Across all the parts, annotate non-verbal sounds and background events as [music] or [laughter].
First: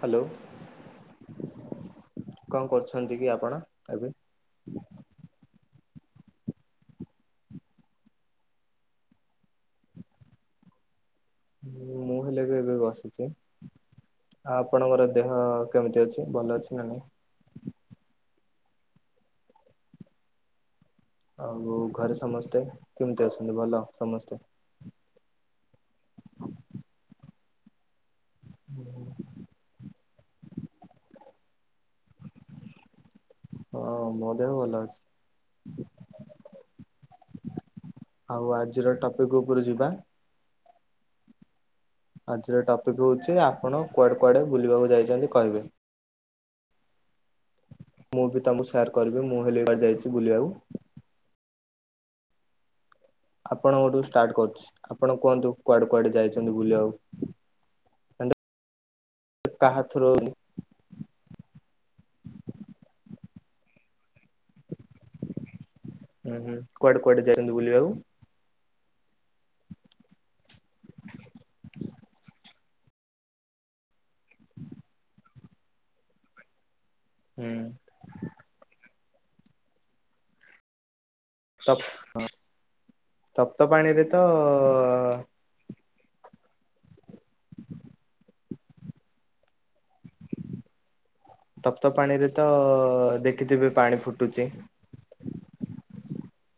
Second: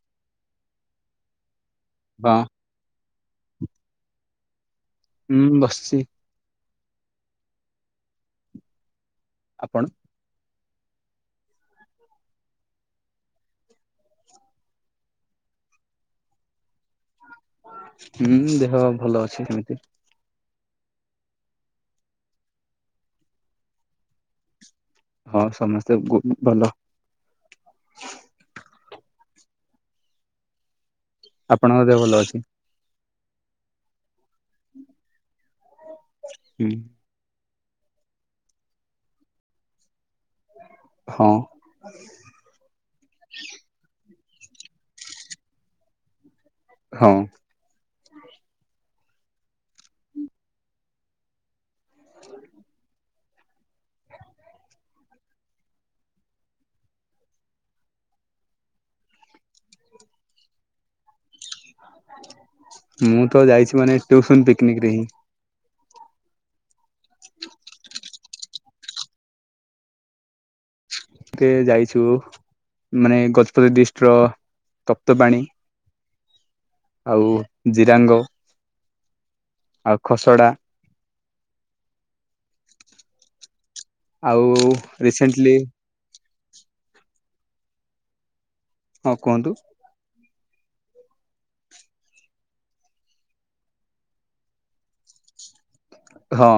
Hello. ହଁ କଣ କରୁଛନ୍ତି କି ଆପଣ ଏବେ? ହୁଁ ବସିଛି। ଆପଣ। ମୁଁ ହେଲେ ବି ଏବେ ବସିଛି। ଆପଣଙ୍କର ଦେହ କେମିତି ଅଛି ଭଲ ଅଛି ନା ନାଇଁ? ହୁଁ ଦେହ ଭଲ ଅଛି ସେମିତି। ଆଉ ଘରେ ସମସ୍ତେ କେମିତି ଅଛନ୍ତି ଭଲ ସମସ୍ତେ। ହଁ ସମସ୍ତେ ଗୁ ଭଲ। ଆପଣଙ୍କ ଦେହ ଭଲ ଅଛି। ହଁ ମୋ ଦେହ ଭଲ ଅଛି। ହୁଁ ଆଉ ଆଜିର ଟପିକ ଉପରେ ଯିବା। ହଁ। ଆଜିର ଟପିକ ହଉଛି ଆପଣ କୁଆଡେ କୁଆଡେ ବୁଲିବାକୁ ଯାଇଛନ୍ତି କହିବେ। ହଁ। ମୁଁ ବି ତମକୁ ସେୟାର କରିବି ମୁଁ ହେଲେ ଏଲିବାର ଯାଇଛି ବୁଲିବାକୁ। ହ [inaudible] ଆପଣଙ୍କଠୁ ଷ୍ଟାଟ କରୁଛି ଆପଣ କୁହନ୍ତୁ କୁଆଡେ କୁଆଡେ ଯାଇଛନ୍ତି ବୁଲିବାକୁ। କାହା ଥ୍ରୋରେ। ମୁଁ ତ ଯାଇଛି ମାନେ ଟୁସନ ପିକନିକରେ ହିଁ। ହୁଁ ହୁଁ କୁଆଡେ କୁଆଡେ ଯାଇସନ୍ତି ବୁଲିବାକୁ? ତେ ଯାଇଛୁ ମାନେ ଗଜପତି ଡ଼ିଷ୍ଟର ତପ୍ତପାଣି। [inaudible] ଆଉ ହୁଁ ଜିରାଙ୍ଗ। ଆଉ ଖସଡ଼ା। ତପ୍ ତପ୍ତପାଣିରେ ତ ହ [inaudible] ହଁ କୁହନ୍ତୁ। ତପ୍ତପାଣିରେ ତ ଦେଖିଥିବେ ପାଣି ଫୁଟୁଛି। ହଁ।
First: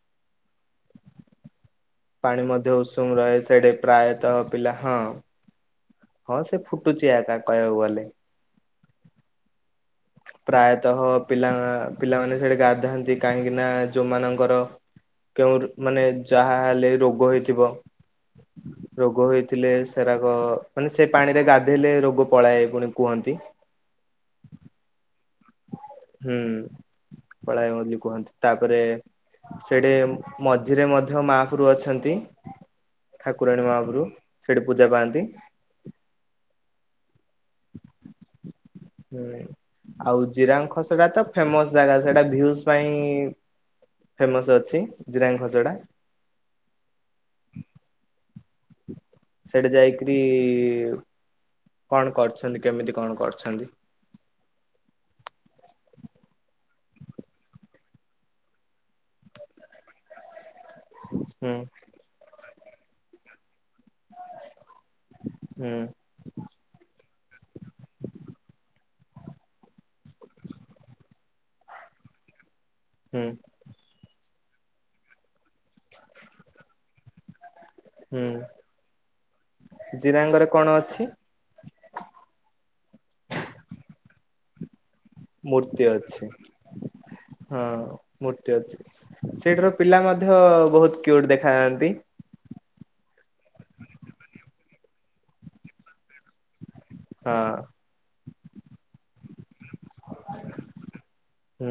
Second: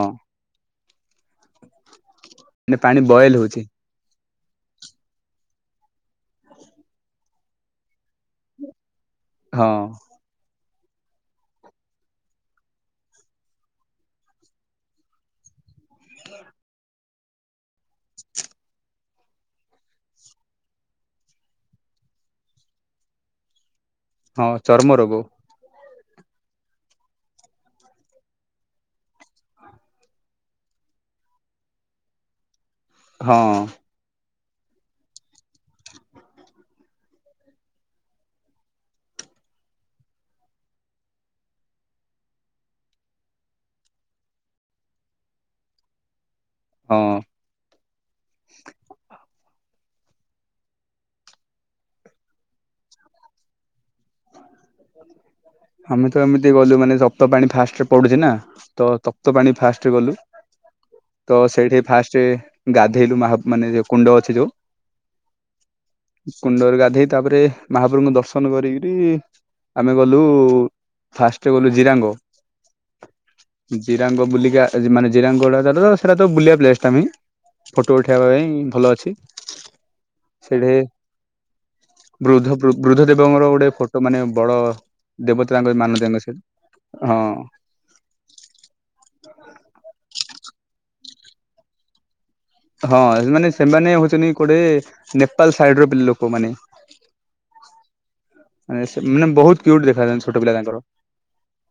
ପାଣି ମାନେ ମଧ୍ୟ ପାଣି ଉଷୁମ ବଏଲ ରହେ ହଉଛି ସେଠ ପ୍ରାୟତଃ ପିଲା ହଁ ହଁ ସେ ଫୁଟୁଛି ଆ କହିବାକୁ ଗଲେ। ହଁ। ପ୍ରାୟତଃ ପିଲା ପିଲାମାନେ ସେଠି ଗାଧାନ୍ତି କାହିଁକି ନା ଯୋଉମାନଙ୍କର କେଉଁ ମାନେ ଯାହାହେଲେ ରୋଗ ହେଇଥିବ। ରୋଗ ହେଇଥିଲେ ସେରାକ ମାନେ ସେ ପାଣିରେ ଗାଧେଇଲେ ରୋଗ ପଳାଏ ପୁଣି କୁହନ୍ତି। ହଁ ଚର୍ମ ରୋଗ। ହୁଁ ପଳାଏ ବୋଲି କୁହନ୍ତି ତାପରେ ସେଠେ ମଝିରେ ମଧ୍ୟ ମାପରୁ ଅଛନ୍ତି। ହଁ ଠାକୁରାଣୀ ମହାପୁର ସେଠି ପୂଜା ପାଆନ୍ତି। ହୁଁ ଆଉ ଜିରାଙ୍ଗ ଖସଟା ତ ଫେମସ ଜାଗା ସେଟା ଭିୟୁସ ପାଇଁ ଫେମସ ଅଛି ଜିରାଙ୍ଗ ଘସଡ଼ା। ହଁ ସେଟା ଯାଇକରି କଣ କରୁଛନ୍ତି କେମିତି କଣ କରଛନ୍ତି [unintelligible] ଆମେ ତ ଏମିତି ଗଲୁ ମାନେ ସପ୍ତ ପାଣି ଫାଷ୍ଟରେ ପଡୁଛି ନା ତ ସପ୍ତ ପାଣି ଫାଷ୍ଟରେ ଗଲୁ- ତ ହୁଁ ସେଇଠି ଫାଷ୍ଟ ଗାଧେଇଲୁହା ମାନେ ଯୋଉ କୁଣ୍ଡ ଅଛି ହୁଁ ଯୋଉ କୁଣ୍ଡରେ ଗାଧେଇ ତାପରେ ମହାପ୍ରଭୁଙ୍କୁ ଦର୍ଶନ କରିକି ରି ଆମେ ଗଲୁ ଫାଷ୍ଟରେ ଗଲୁ ଜିରାଙ୍ଗ ହୁଁ [unintelligible] ଜିରାଙ୍ଗ ବୁଲିକି ମାନେ ଜିରାଙ୍ଗଟା ସେଟା ତ ବୁଲିବା ପଲେ ଟାଁ [unintelligible] ଫଟୋ ହୁଁ ଉଠେଇବା ପାଇଁ ଭଲ ଅଛି ଜିରାଙ୍ଗରେ କଣ ସେଠି ଅଛି ବୃଦ୍ଧ ବୃଦ୍ଧ ଦେବଙ୍କର ଗୋଟେ ଫୋଟୋ ମାନେ ବଡ ଦେବତା ତାଙ୍କ ମୂର୍ତ୍ତି ମାନତାଙ୍କ ଅଛି। ସେ ହଁ ମୂର୍ତ୍ତି ଅଛି ସେଇଠି ର ପିଲା ମଧ୍ୟ ବହୁତ ଉଠ [unintelligible] ଦେଖା ଯାଆନ୍ତି ହଁ ମାନେ ସେମାନେ ହଉଛନ୍ତି, ଗୋଟେ ନେପାଳ ସାଇଡ ର ପିଲା ଲୋକମାନେ ହଁ ମାନେ ବହୁତ କ୍ଵଉଟ ଦେଖାନ୍ତି ଛୋଟ ପିଲା ତାଙ୍କର ହୁଁ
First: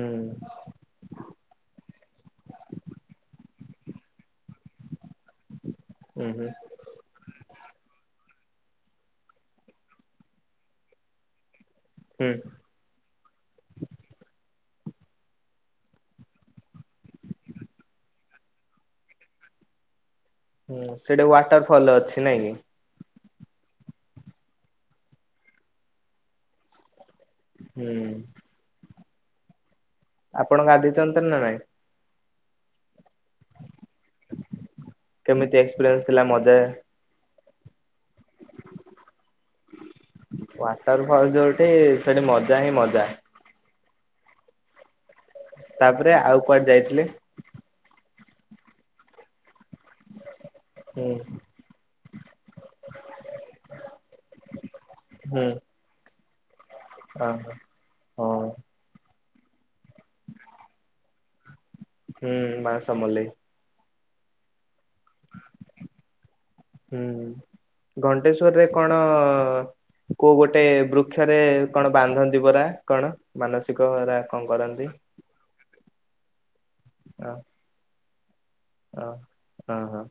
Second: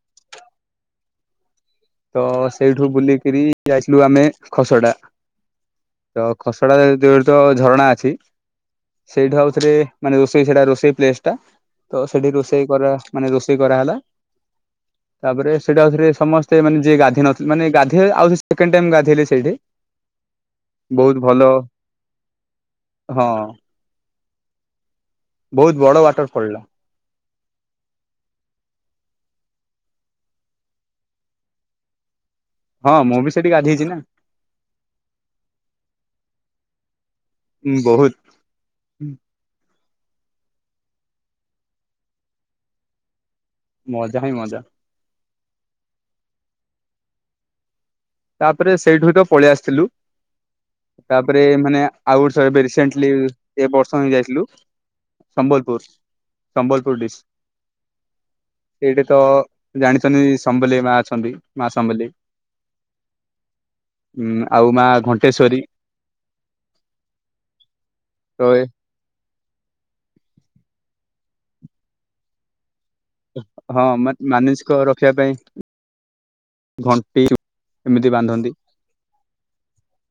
ତ ସେଇଠୁ ବୁଲିକରି ଯାଇଥିଲୁ ଆମେ ଖସ ଟା ତ ହୁଁ ହୁଁ ଖସଡା ତ ଝରଣା ଅଛି। ସେଇଠୁ ଆଉଥରେ ମାନେ, ରୋଷେଇ ସେଟା ରୋଷେଇ ପ୍ଲେସ୍ ଟା ତ ସେଠି ହୁଁ ରୋଷେଇ କର ମାନେ, ରୋଷେଇ କରାହେଲା, ତାପରେ ସେଟାଉରେ ସମସ୍ତ ସେ ଯିଏ ଗାଧୋଇ ନଥିଲେ ମାନେ, ଗାଧୋଇ ଆ ସେ ଟାଇ ଗାଧେଇଲେ ସେଇଠି ହୁଁ ସେଟା ବହୁତ ଭଲ ୱାଟର ଫଲ ଅଛି ନାଇଁ କି? ହଁ। ବହୁତ ବଡ ୱାଟରଫଲଟ। ହୁଁ। ଆପଣ ଗାଧୋଇଛନ୍ତିନ ନା ନାଇଁ ହଁ ମୁଁ ବି ସେଠି ଗାଧେଇଛି ନା କେମିତି ଏକ୍ସପିରିଏନ୍ସ ଥିଲା ମଜା ହଁ ବହୁତ ୱାଟର ଫଲ ଯୋଉଠି ସେଠି ମଜା ହିଁ ମଜା ମଜା ହଁ ମଜା। ତାପରେ ଆଉ କୁଆଡେ ଯାଇଥିଲେ? ତାପରେ ସେଇଠୁ ହ ତ ପଳେଇ ଆସିଥିଲୁ ହୁଁ ତାପରେ ମାନେ ଆଉ ଏବେ ରିସେଣ୍ଟଲି ଏ ବର୍ଷ ଯାଇଥିଲୁ, ହୁଁ ସମ୍ବଲପୁର ସମ୍ବଲପୁର ଡିଷ୍ଟ ହଁ ହଁ ସେଇଠି ତ ଜାଣିଛନ୍ତି, ସମ୍ବଲ ମା ଅଛନ୍ତି। ମା ହୁଁ, ମା ସମଲେଇ। ହଁ ଆଉ ମା। ଘଣ୍ଟେଶ୍ଵରୀ ହୁଁ, ତ ଘଣ୍ଟେଶ୍ଵର ଏ ରେ କଣ? ହ କୋଉ ଗୋଟେ ବୃକ୍ଷରେ କଣ ବାନ୍ଧନ୍ତି ପରା? କଣ ହଁ ମାନସିକ ମା କଣ ମାନସିକ କରନ୍ତି? ରଖିବା ପାଇଁ ଘଣ୍ଟି ଏମିତି ବାନ୍ଧନ୍ତି। ହ ହ ହ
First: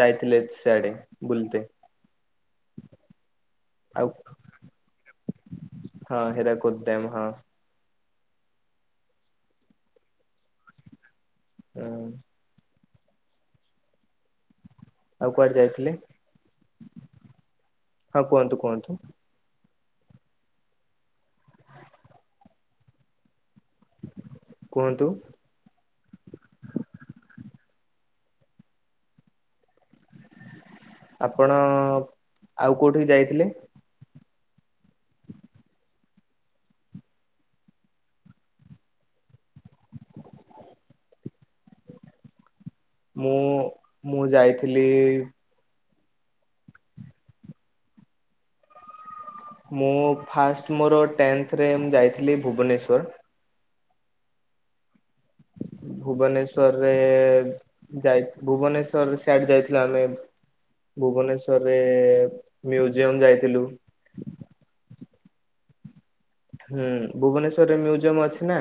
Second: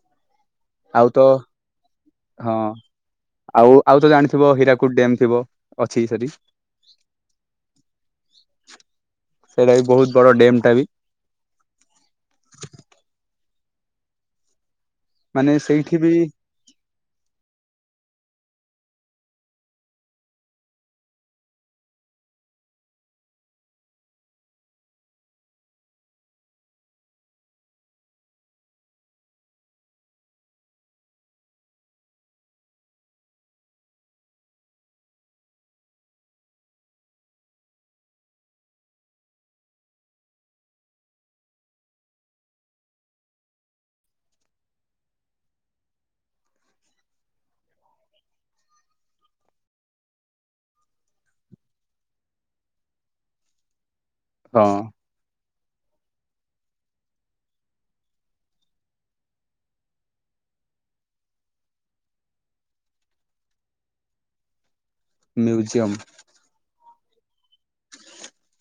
ଯାଇଥିଲେ ସିଆଡେ ଆଉ ତ ବୁଲିତେ। ହଁ ଆଉ ଆଉ ତ ଜାଣିଥିବ ହୀରାକୁଟ ଡ୍ୟମ୍ ଥିବ, ଅଛି ହଁ ସେଠି। ହୀରାକୁଦ ଡ୍ୟାମ ହଁ ସେଇଟା ବି ବହୁତ ବଡ ଡ୍ୟମ୍ ଟା ବି ହୁଁ। ଆଉ ମାନେ କୁଆଡେ ଯାଇଥିଲେ ସେଇଠି ବି ହଁ କୁହନ୍ତୁ, କୁହନ୍ତୁ? କୁହନ୍ତୁ। ଆପଣ ଆଉ କୋଉଠିକି ଯାଇଥିଲେ? ମୁଁ ମୁଁ ଯାଇଥିଲି। ମୁଁ ଫାଷ୍ଟ ମୋର ଟେଂଥରେ ମୁ ଯାଇଥିଲି ଭୁବନେଶ୍ଵର। ହଁ। [inaudible] ଭୁବନେଶ୍ଵରରେ ଯାଇ ଭୁବନେଶ୍ଵର ସ୍ୟାଡେ ଯାଇଥିଲ ଆମେ। ଭୁବନେଶ୍ଵରରେ ମ୍ୟୁଜିୟମ ଯାଇଥିଲୁ। ମ୍ୟୁଜୟମ୍। ହୁଁ ଭୁବନେଶ୍ଵରରେ ମୁଜିୟମ ଅଛି ନା?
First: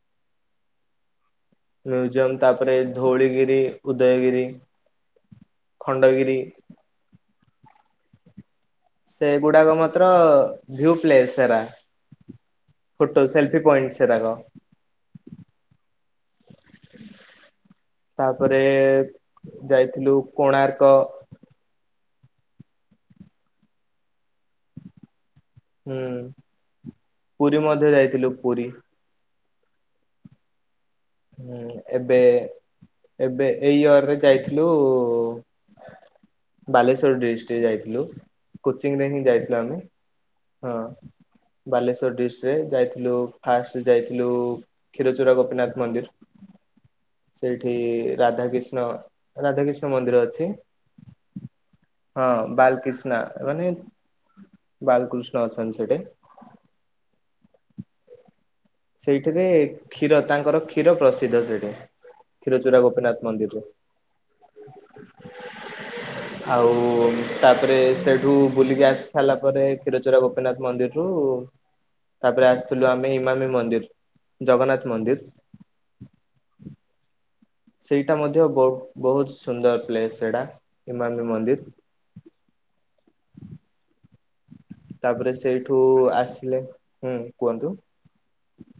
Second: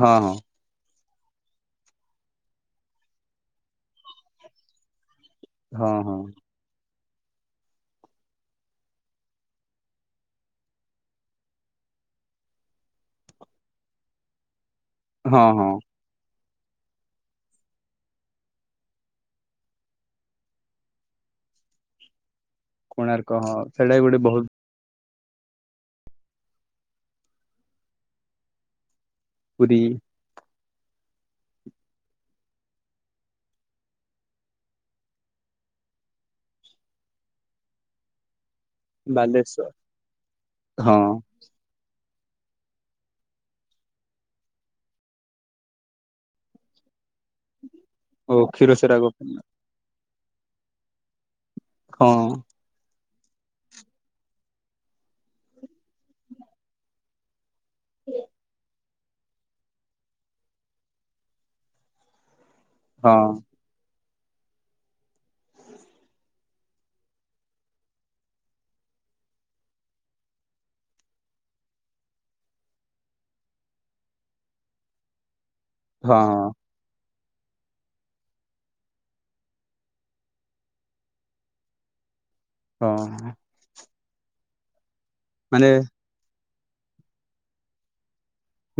ହଁ ହଁ। ମ୍ୟୁଜିୟମ ତାପରେ ଧଉଳିଗିରି ଉଦୟଗିରି। ହଁ ହଁ ଖଣ୍ଡଗିରି। ସେଗୁଡାକ ମାତ୍ର ଭ୍ୟୁ ପ୍ଲେସ ସେରା। ଫୋଟୋ ସେଲଫି ପଏଣ୍ଟସ୍ ସେରାକ। ହଁ ହଁ। [inaudible] ତାପରେ ଯାଇଥିଲୁ କୋଣାର୍କ। କୋଣାର୍କ ହଁ ସେଇଟା ଗୋଟେ ବହୁତ ହୁଁ ପୁରୀ ମଧ୍ୟ ଯାଇଥିଲୁ ପୁରୀ। ପୁରୀ। ହୁଁ ଏବେ ଏବେ ଏଇ ୟରରେ ଯାଇଥିଲୁ ବାଲେଶ୍ଵର ଡିଷ୍ଟିକ ଯାଇଥିଲୁ। କୋଚିଂ ରେ ହିଁ ଯାଇଥିଲୁ ବାଲେଶ୍ଵର ଆମେ ହଁ ବାଲେଶର। ଡିସ ରେ ଯାଇଥିଲୁ ଫାଷ୍ଟ ଯାଇଥିଲୁ କ୍ଷୀରଚୁରା ଗୋପୀନାଥ ମନ୍ଦିର। ସେଇଠି ଓ ରାଧା କିଷ୍ଣ କ୍ଷୀରଚୋରା ଗୋପୀନାଥ ରାଧା କିଷ୍ଣ ମନ୍ଦିର ଅଛି। ହଁ ବାଲକୃଷ୍ଣ। ନା ମାନେ ବାଲକୃଷ୍ଣ ଅଛନ୍ତି ସେଠି। ଏ ସେଇଠିରେ କ୍ଷୀର ତାଙ୍କର କ୍ଷୀର ପ୍ରସିଦ୍ଧ ସେଇଠି। ଖିରଚୁରା ଗୋପିନାଥ ହଁ ମନ୍ଦିରରେ। ଆଉ ତାପରେ ସେଠୁ ବୁଲିକି ଆସି ସାରିଲା ପରେ କ୍ଷୀରଚୋରା ଗୋପୀନାଥ ମନ୍ଦିରରୁ ତାପରେ ଆସିଥିଲୁ ଆମେ ଇମାମି ମନ୍ଦିର ଜଗନ୍ନାଥ ମନ୍ଦିର। ହଁ। ସେଇଟା ମଧ୍ୟ ବହୁତ ବହୁତ ସୁନ୍ଦର ପ୍ଲେସ ସେଇଟା ଇମାମୀ ମନ୍ଦିର। ହଁ। ତାପରେ ମାନେ ସେଇଠୁ ଆସିଲେ ହୁଁ କୁହନ୍ତୁ।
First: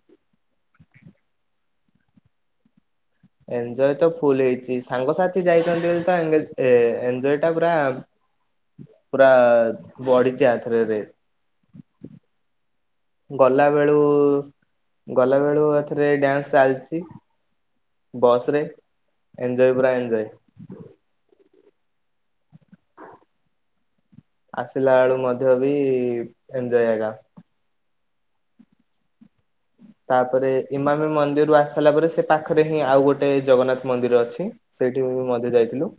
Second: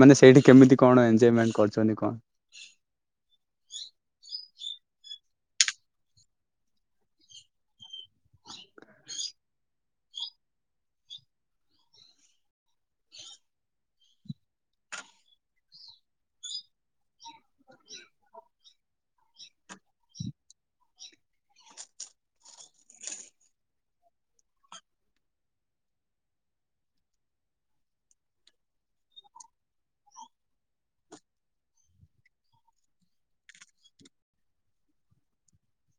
ମାନେ ସେଇଠି କେମିତି କଣ ଏଞଜୟମେଣ୍ଟ କରିଛନ୍ତି କଣ? ଏଞ୍ଜୟ ତ ଫୁଲ ହେଇଚି ସାଙ୍ଗସାଥି ଯାଇଛନ୍ତି ବୋଲି ତ ଏନଗେଜ୍ ଏ ଏଞ୍ଜୟ ଟା ପୁରା ପୁରା ବଢ଼ିଚି ୟା ଧରେ ରେଟ୍। ଗଲା ବେଳୁ ଗଲା ବେଳୁ ଏଥରେ ଡ୍ୟାନ୍ସ ଚାଲିଚି। ବସରେ ଏଞୟ ପୁରା ଏଞ୍ଜୟ। [inaudible] ଆସିଲା ବେଳୁ ମଧ୍ୟ ବି ଏଞୟ ଆକା। [inaudible] ତାପରେ ଇମାମି ମନ୍ଦିରରୁୁ ଆସି ସାରିଲା ପରେ ସେ ପାଖରେ ହିଁ ଆଉ ଗୋଟେ ଜଗନ୍ନାଥ ମନ୍ଦିର ଅଛି ସେଇଠି। ମଧ୍ୟ ଯାଇଥିଲୁ।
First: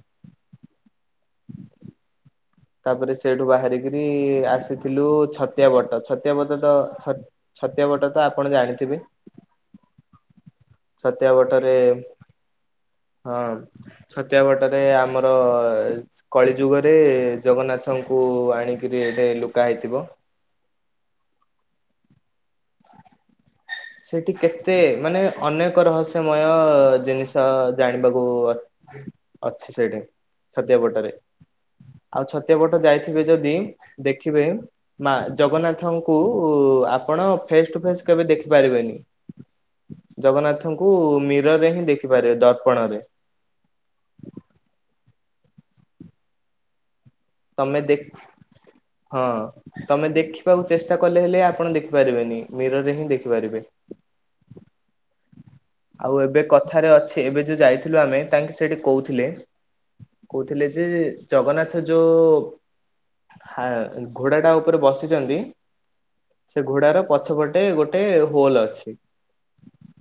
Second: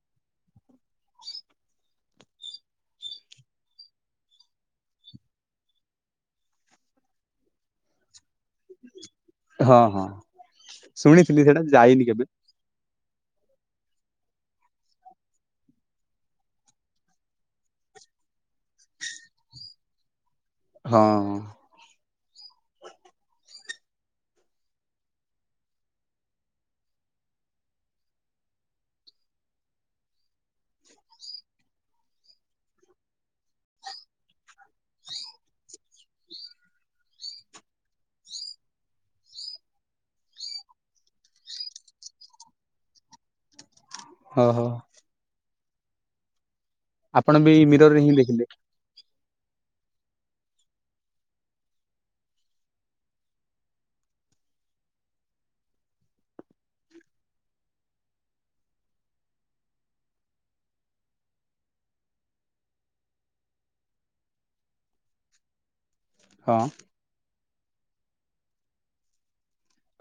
ତାପରେ ସେଇଠୁ ବାହାରିକିରି ଆସିଥିଲୁ ଛତିଆବଟ ଛତିଆବଟ ତ ଛ ଛତିଆ ବଟ ତ ଆପଣ ଜାଣିଥିବେ? ହଁ ହଁ। ଛତିଆ ଆ ଶୁଣିଥିଲି ସେଇଟା ବଟରେ ଯାଇନି କେବେ ହଁ। ଛତିଆ ବଟରେ ଆମର କଳିଯୁଗରେ ଜଗନ୍ନାଥଙ୍କୁ ଆଣି [unintelligible] ଏବେ ଲୁକା ହେଇଥିବ। ହଁ। ସେଠି କେତେ ମାନେ ଅନେକ ରହସ୍ୟମୟ ଜିନିଷ ଜାଣିବାକୁ ଅ ଅଛି ସେଇଠେ ଛାତିଆବଟ ରେ। ଆଉ ଛତିଆ ବଟ ଯାଇଥିବେ ଯଦି ଦେଖିବେ ମା ଜଗନ୍ନାଥଙ୍କୁ ଉ ଆପଣ ଫେସ୍ ଟୁ ଫେସ୍ କେବେ ଦେଖିପାରିବେନି। ଜଗନ୍ନାଥଙ୍କୁ ମିରର୍ ରେ ହିଁ ଦେଖିପାରିବେ ଦର୍ପଣରେ। ଅ ହୋ। ଆପଣ ବି ତମେ ମିରର୍ ଦେ ରେ ହିଁ ଦେଖିଲେ? ହଁ ତମେ ଦେଖିବାକୁ ଚେଷ୍ଟା କଲେ ହେଲେ ଆପଣ ଦେଖିପାରିବେନି ମିରର୍ ରେ ହିଁ ଦେଖିପାରିବେ। [inaudible] ଆଉ ଏବେ କଥାରେ ଅଛି ଏବେ ଯୋଉ ଯାଇଥିଲୁ ଆମେ ତାଙ୍କେ ସେଇଠି କହୁଥିଲେ କହୁଥିଲେ ଯେ ଜଗନ୍ନାଥ ଯୋଉ ହା ଘୋଡ଼ା ଟା ଉପରେ ବସିଛନ୍ତି ସେ ହଁ ଘୋଡାର ପଛପଟେ ଗୋଟେ ହୋଲ ଅଛି।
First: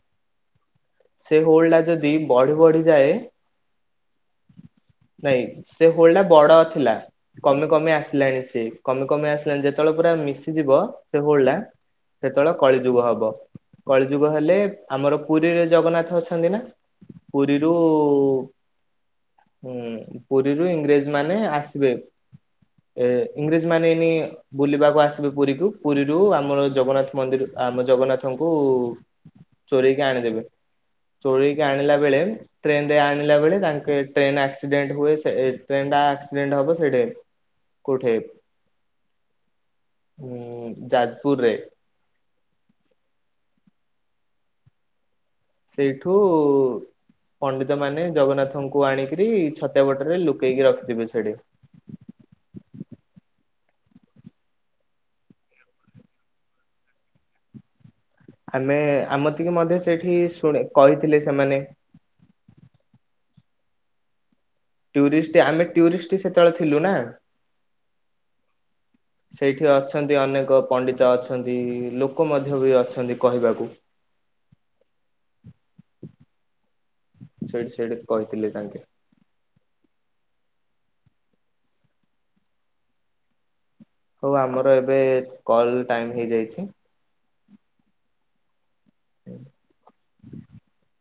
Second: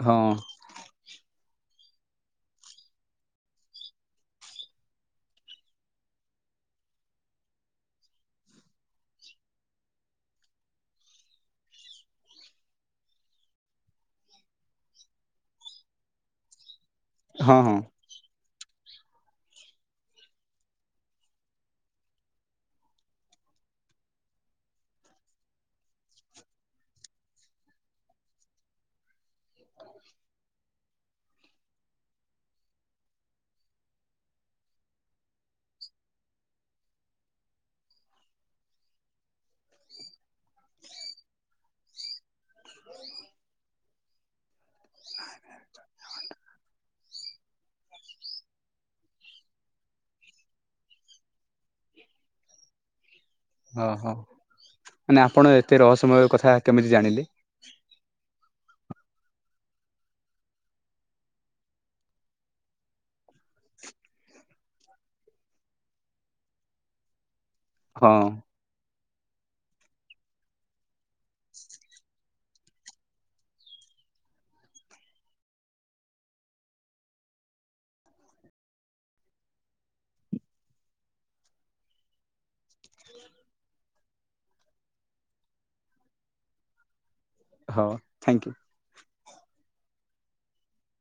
ହଁ। ସେ ହୋଲ ଟା ଯଦି ବଢି ବଢି ଯାଏ ନାଇଁ ସେ ହୋଲ୍ ଟା ବଡ ଥିଲା। କମି କମି ଆସିଲାଣି ସେ। କମି କମି ଆସିଲାଣି ଯେତେବେଳେ ପୁରା ମିଶିଯିବ ସେ ହୋଲ୍ ଟା ସେତେବେଳେ କଳିଯୁଗ ହବ। କଳିଯୁଗ ହେଲେ ଆମର ପୁରୀରେ ଜଗନ୍ନାଥ ଅଛନ୍ତି ନା ହଁ ପୁରୀରୁ ହଁ। ହୁଁ ପୁରୀରୁ ଇଂରେଜ ମାନେ ଆସିବେ। ଏ ଇଂରେଜ ମାନେ ନି ବୁଲିବାକୁ ଆସିବେ ପୁରୀକୁୁ ପୁରୀରୁ ଆମର ଜଗନ୍ନାଥ ମନ୍ଦିର ଆମ ଜଗନ୍ନାଥଙ୍କୁ ଚୋରେଇକି ଆଣିଦେବେ। ଚୋରେଇକି ଆଣିଲା ବେଳେ ଟ୍ରେନରେ ଆଣିଲା ବେଳେ ତାଙ୍କେ ଟ୍ରେନ ଆକ୍ସିଡେଣ୍ଟ ହୁଏ। ଟ୍ରେନ ଟା ଆକ୍ସିଡେଣ୍ଟ ହବ ସେଠେ। କୋଠେ? ଉଁ ଯାଜପୁରରେ। [inaudible] ସେଇଠୁ ପଣ୍ଡିତ ମାନେ ଜଗନ୍ନାଥଙ୍କୁ ଆଣିକିରି ଛତିଆ ବଟରେ ଲୁକେଇକି ରଖିଥିବେ ସେଠି। [inaudible] ଓହୋ ମାନେ ଆପଣ ଏତେ ରହସ୍ୟମୟ କଥା କେମିତି ଜାଣିଲେ? ଆମେ ଆମ ତିିକେ ମଧ୍ୟ ସେଇଠି ଶୁଣେ କହିଥିଲେ ସେମାନେ। ଟୁରିଷ୍ଟ ଆମେ ଟୁରିଷ୍ଟ ସେତେବେଳେ ଥିଲୁ ନା। ହଁ। ସେଇଠି ଅଛନ୍ତି ଅନେକ ପଣ୍ଡିତ ଅଛନ୍ତି। ଲୋକ ମଧ୍ୟ ବି ଅଛନ୍ତି କହିବାକୁ। [inaudible] ସେଠି ସେଠି କହିଥିଲେ ତାଙ୍କେ। ହଉ ଆମର ଏବେ କଲ ଟାଇମ ହେଇଯାଇଛି ହଉ ଥ୍ୟାଙ୍କ ୟୁ। [inaudible]